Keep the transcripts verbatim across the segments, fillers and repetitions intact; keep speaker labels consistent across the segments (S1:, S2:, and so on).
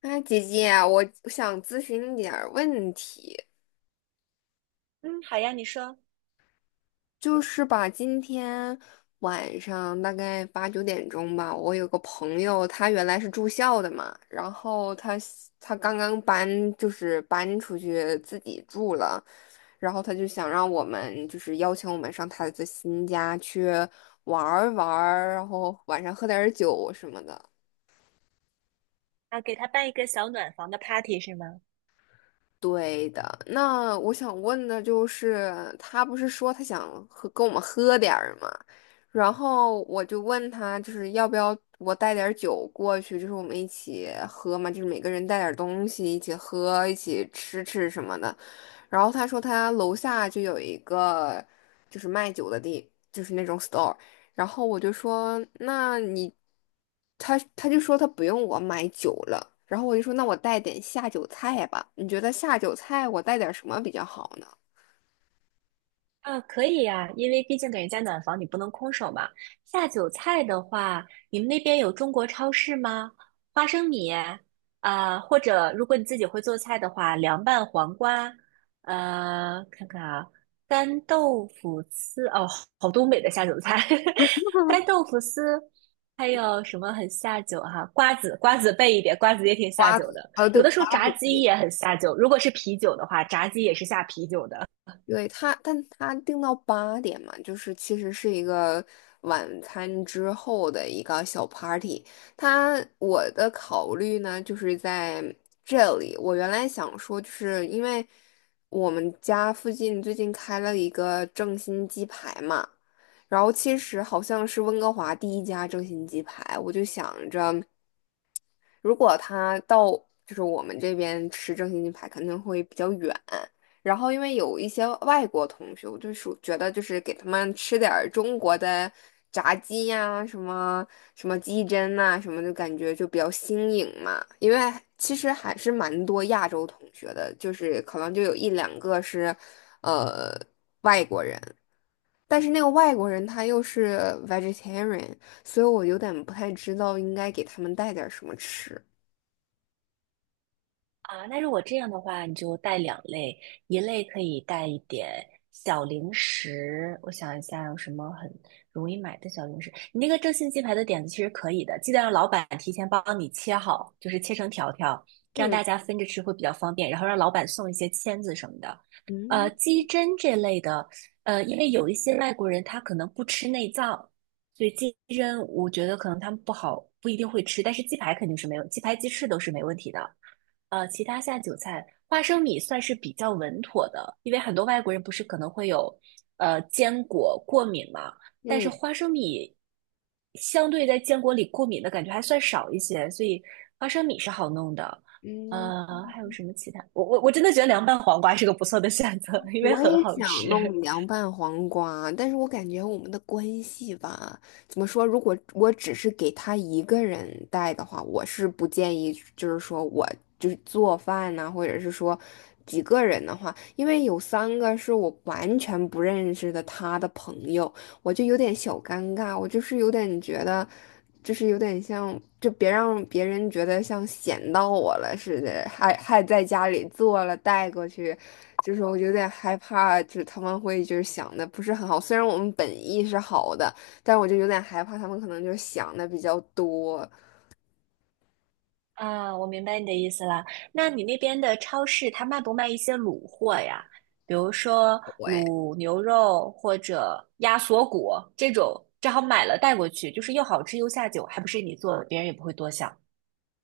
S1: 哎，姐姐啊，我想咨询你点儿问题，
S2: 嗯，好呀，你说
S1: 就是吧，今天晚上大概八九点钟吧，我有个朋友，他原来是住校的嘛，然后他他刚刚搬，就是搬出去自己住了，然后他就想让我们，就是邀请我们上他的新家去玩儿玩儿，然后晚上喝点儿酒什么的。
S2: 啊，给他办一个小暖房的 party 是吗？
S1: 对的，那我想问的就是，他不是说他想喝跟我们喝点儿吗？然后我就问他，就是要不要我带点儿酒过去，就是我们一起喝嘛，就是每个人带点儿东西一起喝，一起吃吃什么的。然后他说他楼下就有一个就是卖酒的地，就是那种 store。然后我就说那你，他他就说他不用我买酒了。然后我就说那我带点下酒菜吧，你觉得下酒菜我带点什么比较好呢？
S2: 啊，可以呀，因为毕竟给人家暖房，你不能空手嘛。下酒菜的话，你们那边有中国超市吗？花生米啊，或者如果你自己会做菜的话，凉拌黄瓜，呃，看看啊，干豆腐丝，哦，好东北的下酒菜，干 豆腐丝，还有什么很下酒哈、瓜子，瓜子备一点，瓜子也挺下
S1: 瓜
S2: 酒
S1: 子，
S2: 的。
S1: 呃，对，
S2: 有的时
S1: 瓜
S2: 候炸
S1: 子可
S2: 鸡
S1: 以。
S2: 也很下酒，如果是啤酒的话，炸鸡也是下啤酒的。
S1: 对他，但他定到八点嘛，就是其实是一个晚餐之后的一个小 party。他我的考虑呢，就是在这里。我原来想说，就是因为我们家附近最近开了一个正新鸡排嘛，然后其实好像是温哥华第一家正新鸡排，我就想着。如果他到就是我们这边吃正新鸡排，肯定会比较远。然后因为有一些外国同学，我就是觉得就是给他们吃点儿中国的炸鸡呀、什么什么鸡胗呐、什么的，感觉就比较新颖嘛。因为其实还是蛮多亚洲同学的，就是可能就有一两个是，呃，外国人。但是那个外国人他又是 vegetarian，所以我有点不太知道应该给他们带点儿什么吃。
S2: 啊，那如果这样的话，你就带两类，一类可以带一点小零食，我想一下有什么很容易买的小零食。你那个正新鸡排的点子其实可以的，记得让老板提前帮你切好，就是切成条条，这样
S1: 嗯
S2: 大家分着吃会比较方便。然后让老板送一些签子什么的。呃，
S1: 嗯
S2: 鸡胗这类的，呃，因为有一些外国人他可能不吃内脏，所以鸡胗我觉得可能他们不好，不一定会吃，但是鸡排肯定是没有，鸡排鸡翅都是没问题的。呃，其他下酒菜，花生米算是比较稳妥的，因为很多外国人不是可能会有呃坚果过敏嘛，但是
S1: 嗯
S2: 花生米相对在坚果里过敏的感觉还算少一些，所以花生米是好弄的。
S1: 嗯，
S2: 呃，还有什么其他？我我我真的觉得凉拌黄瓜是个不错的选择，因为
S1: 我
S2: 很
S1: 也
S2: 好
S1: 想
S2: 吃。
S1: 弄凉拌黄瓜，但是我感觉我们的关系吧，怎么说？如果我只是给他一个人带的话，我是不建议，就是说我就是做饭呐、或者是说几个人的话，因为有三个是我完全不认识的他的朋友，我就有点小尴尬，我就是有点觉得，就是有点像，就别让别人觉得像闲到我了似的，还还在家里做了带过去，就是我有点害怕，就是他们会就是想的不是很好，虽然我们本意是好的，但我就有点害怕他们可能就想的比较多，
S2: 啊，我明白你的意思了。那你那边的超市，它卖不卖一些卤货呀？比如说
S1: 对。
S2: 卤牛肉或者鸭锁骨这种，正好买了带过去，就是又好吃又下酒，还不是你做的，别人也不会多想。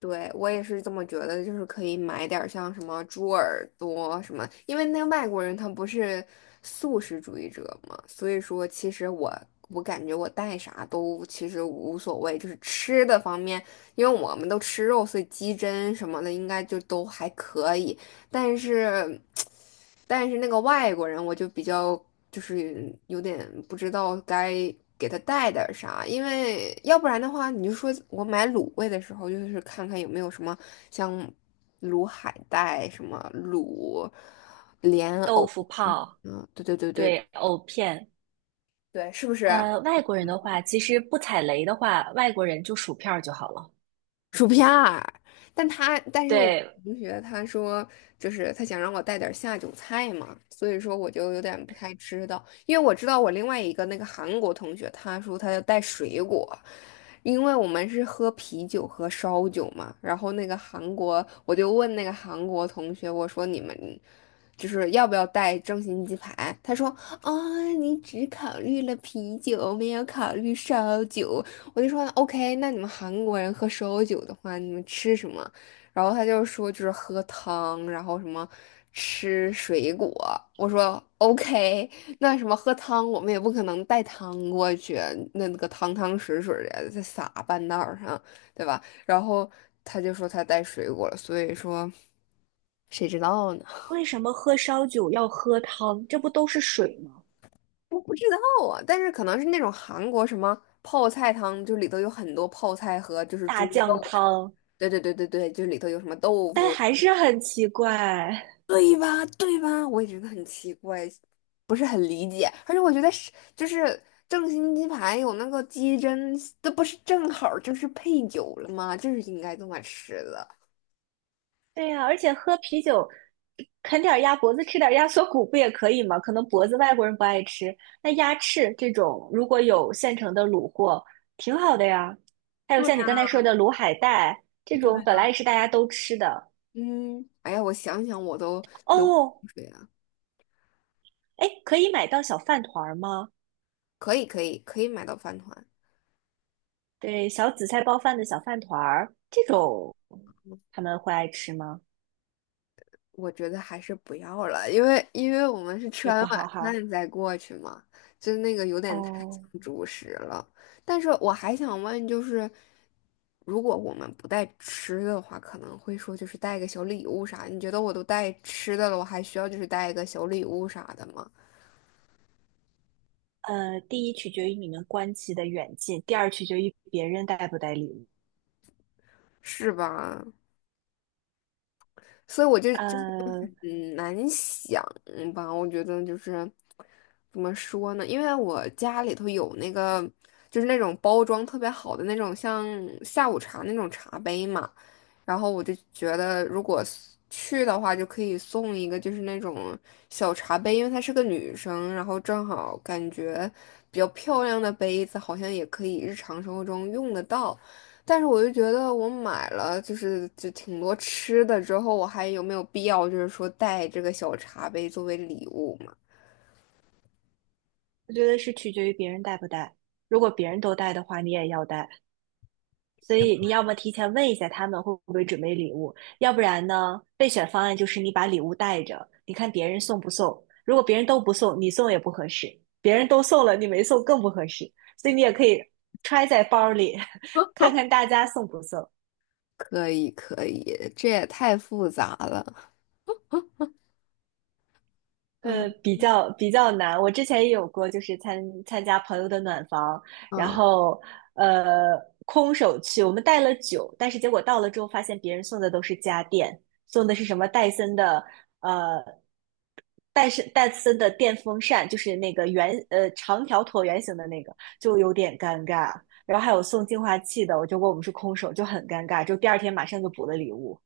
S1: 对，我也是这么觉得，就是可以买点儿像什么猪耳朵什么，因为那个外国人他不是素食主义者嘛，所以说其实我我感觉我带啥都其实无所谓，就是吃的方面，因为我们都吃肉，所以鸡胗什么的应该就都还可以。但是，但是那个外国人我就比较就是有点不知道该给他带点儿啥，因为要不然的话，你就说我买卤味的时候，就是看看有没有什么像卤海带、什么卤莲
S2: 豆
S1: 藕，
S2: 腐泡，
S1: 嗯，对对对对
S2: 对，藕片。
S1: 对，是不是？
S2: 呃，外国人的话，其实不踩雷的话，外国人就薯片儿就好了。
S1: 但他，但是我
S2: 对，
S1: 同学他说，就是他想让我带点儿下酒菜嘛，所以说我就有点不太知道，因为我知道我另外一个那个韩国同学，他说他要带水果，因为我们是喝啤酒和烧酒嘛，然后那个韩国，我就问那个韩国同学，我说你们就是要不要带正新鸡排？他说啊，你只考虑了啤酒，没有考虑烧酒，我就说 OK，那你们韩国人喝烧酒的话，你们吃什么？然后他就说就是喝汤，然后什么吃水果。我说 OK，那什么喝汤，我们也不可能带汤过去，那那个汤汤水水的再撒半道儿上，对吧？然后他就说他带水果了，所以说谁知道呢？
S2: 为什么喝烧酒要喝汤？这不都是水吗？
S1: 我不知道啊，但是可能是那种韩国什么泡菜汤，就里头有很多泡菜和就是
S2: 大
S1: 猪
S2: 酱
S1: 肉。
S2: 汤，
S1: 对对对对对，就里头有什么豆
S2: 但
S1: 腐，
S2: 还是很奇怪。
S1: 对吧？对吧？我也觉得很奇怪，不是很理解。而且我觉得是就是正新鸡排有那个鸡胗，这不是正好儿就是配酒了吗？就是应该这么吃的。
S2: 对呀，而且喝啤酒，啃点儿鸭脖子，吃点儿鸭锁骨不也可以吗？可能脖子外国人不爱吃，那鸭翅这种如果有现成的卤货，挺好的呀。还有
S1: 对呀，
S2: 像你刚才说的卤海带，这
S1: 对
S2: 种本
S1: 呀，
S2: 来也是大家都吃的。
S1: 嗯，哎呀，我想想我都流口
S2: 哦，
S1: 水了。
S2: 哎，可以买到小饭团儿吗？
S1: 可以可以可以买到饭团。
S2: 对，小紫菜包饭的小饭团儿，这种他们会爱吃吗？
S1: 我觉得还是不要了，因为因为我们是吃
S2: 也
S1: 完
S2: 不好
S1: 晚
S2: 哈。
S1: 饭再过去嘛，就那个有点太
S2: 哦，
S1: 像主食了。但是我还想问，就是如果我们不带吃的话，可能会说就是带个小礼物啥？你觉得我都带吃的了，我还需要就是带一个小礼物啥的吗？
S2: 呃，第一取决于你们关系的远近，第二取决于别人带不带礼物。
S1: 是吧？所以我就就
S2: 呃，
S1: 嗯，难想嗯吧？我觉得就是怎么说呢？因为我家里头有那个，就是那种包装特别好的那种，像下午茶那种茶杯嘛。然后我就觉得，如果 s- 去的话，就可以送一个就是那种小茶杯，因为她是个女生，然后正好感觉比较漂亮的杯子，好像也可以日常生活中用得到。但是我就觉得，我买了就是就挺多吃的之后，我还有没有必要就是说带这个小茶杯作为礼物嘛？
S2: 我觉得是取决于别人带不带。如果别人都带的话，你也要带。所以你要么提前问一下他们会不会准备礼物，要不然呢，备选方案就是你把礼物带着，你看别人送不送。如果别人都不送，你送也不合适；别人都送了，你没送更不合适。所以你也可以揣在包里，看看大家送不送。
S1: 可以，可以，这也太复杂了。嗯
S2: 呃，比较比较难。我之前也有过，就是参参加朋友的暖房，然
S1: 嗯。
S2: 后呃空手去，我们带了酒，但是结果到了之后发现别人送的都是家电，送的是什么戴森的呃戴森戴森的电风扇，就是那个圆呃长条椭圆形的那个，就有点尴尬。然后还有送净化器的，我就问我们是空手，就很尴尬，就第二天马上就补了礼物。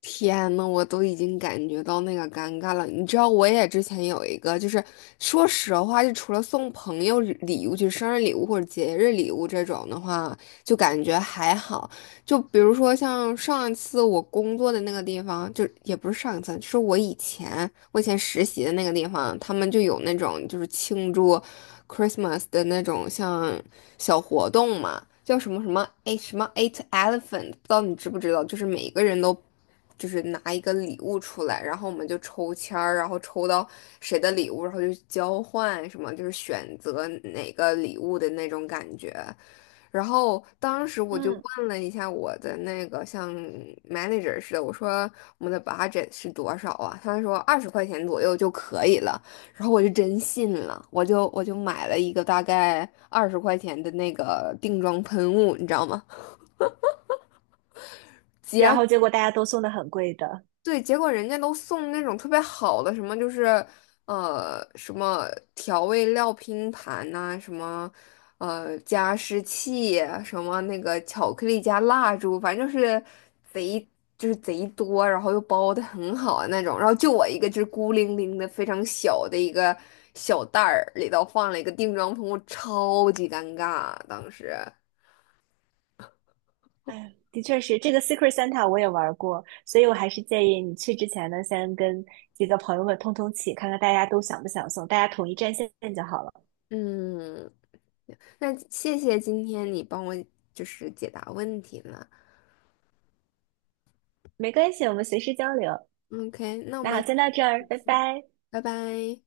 S1: 天呐，我都已经感觉到那个尴尬了。你知道，我也之前有一个，就是说实话，就除了送朋友礼礼物，就是生日礼物或者节日礼物这种的话，就感觉还好。就比如说像上一次我工作的那个地方，就也不是上一次，就是我以前我以前实习的那个地方，他们就有那种就是庆祝 Christmas 的那种像小活动嘛，叫什么什么哎什么 Eight Elephant，不知道你知不知道？就是每个人都就是拿一个礼物出来，然后我们就抽签儿，然后抽到谁的礼物，然后就交换什么，就是选择哪个礼物的那种感觉。然后当时我就
S2: 嗯，
S1: 问了一下我的那个像 manager 似的，我说我们的 budget 是多少啊？他说二十块钱左右就可以了。然后我就真信了，我就我就买了一个大概二十块钱的那个定妆喷雾，你知道吗？
S2: 然
S1: 结。
S2: 后结果大家都送的很贵的，
S1: 对，结果人家都送那种特别好的，什么就是呃什么调味料拼盘呐、什么呃加湿器，什么那个巧克力加蜡烛，反正就是贼就是贼多，然后又包的很好的那种。然后就我一个就是孤零零的非常小的一个小袋儿，里头放了一个定妆喷雾，超级尴尬当时。
S2: 哎，的确是这个 Secret Santa 我也玩过，所以我还是建议你去之前呢，先跟几个朋友们通通气，看看大家都想不想送，大家统一战线就好了。
S1: 嗯，那谢谢今天你帮我就是解答问题了。
S2: 没关系，我们随时交流。
S1: OK，那我
S2: 那好，
S1: 们
S2: 先到这儿，拜拜。
S1: 拜拜。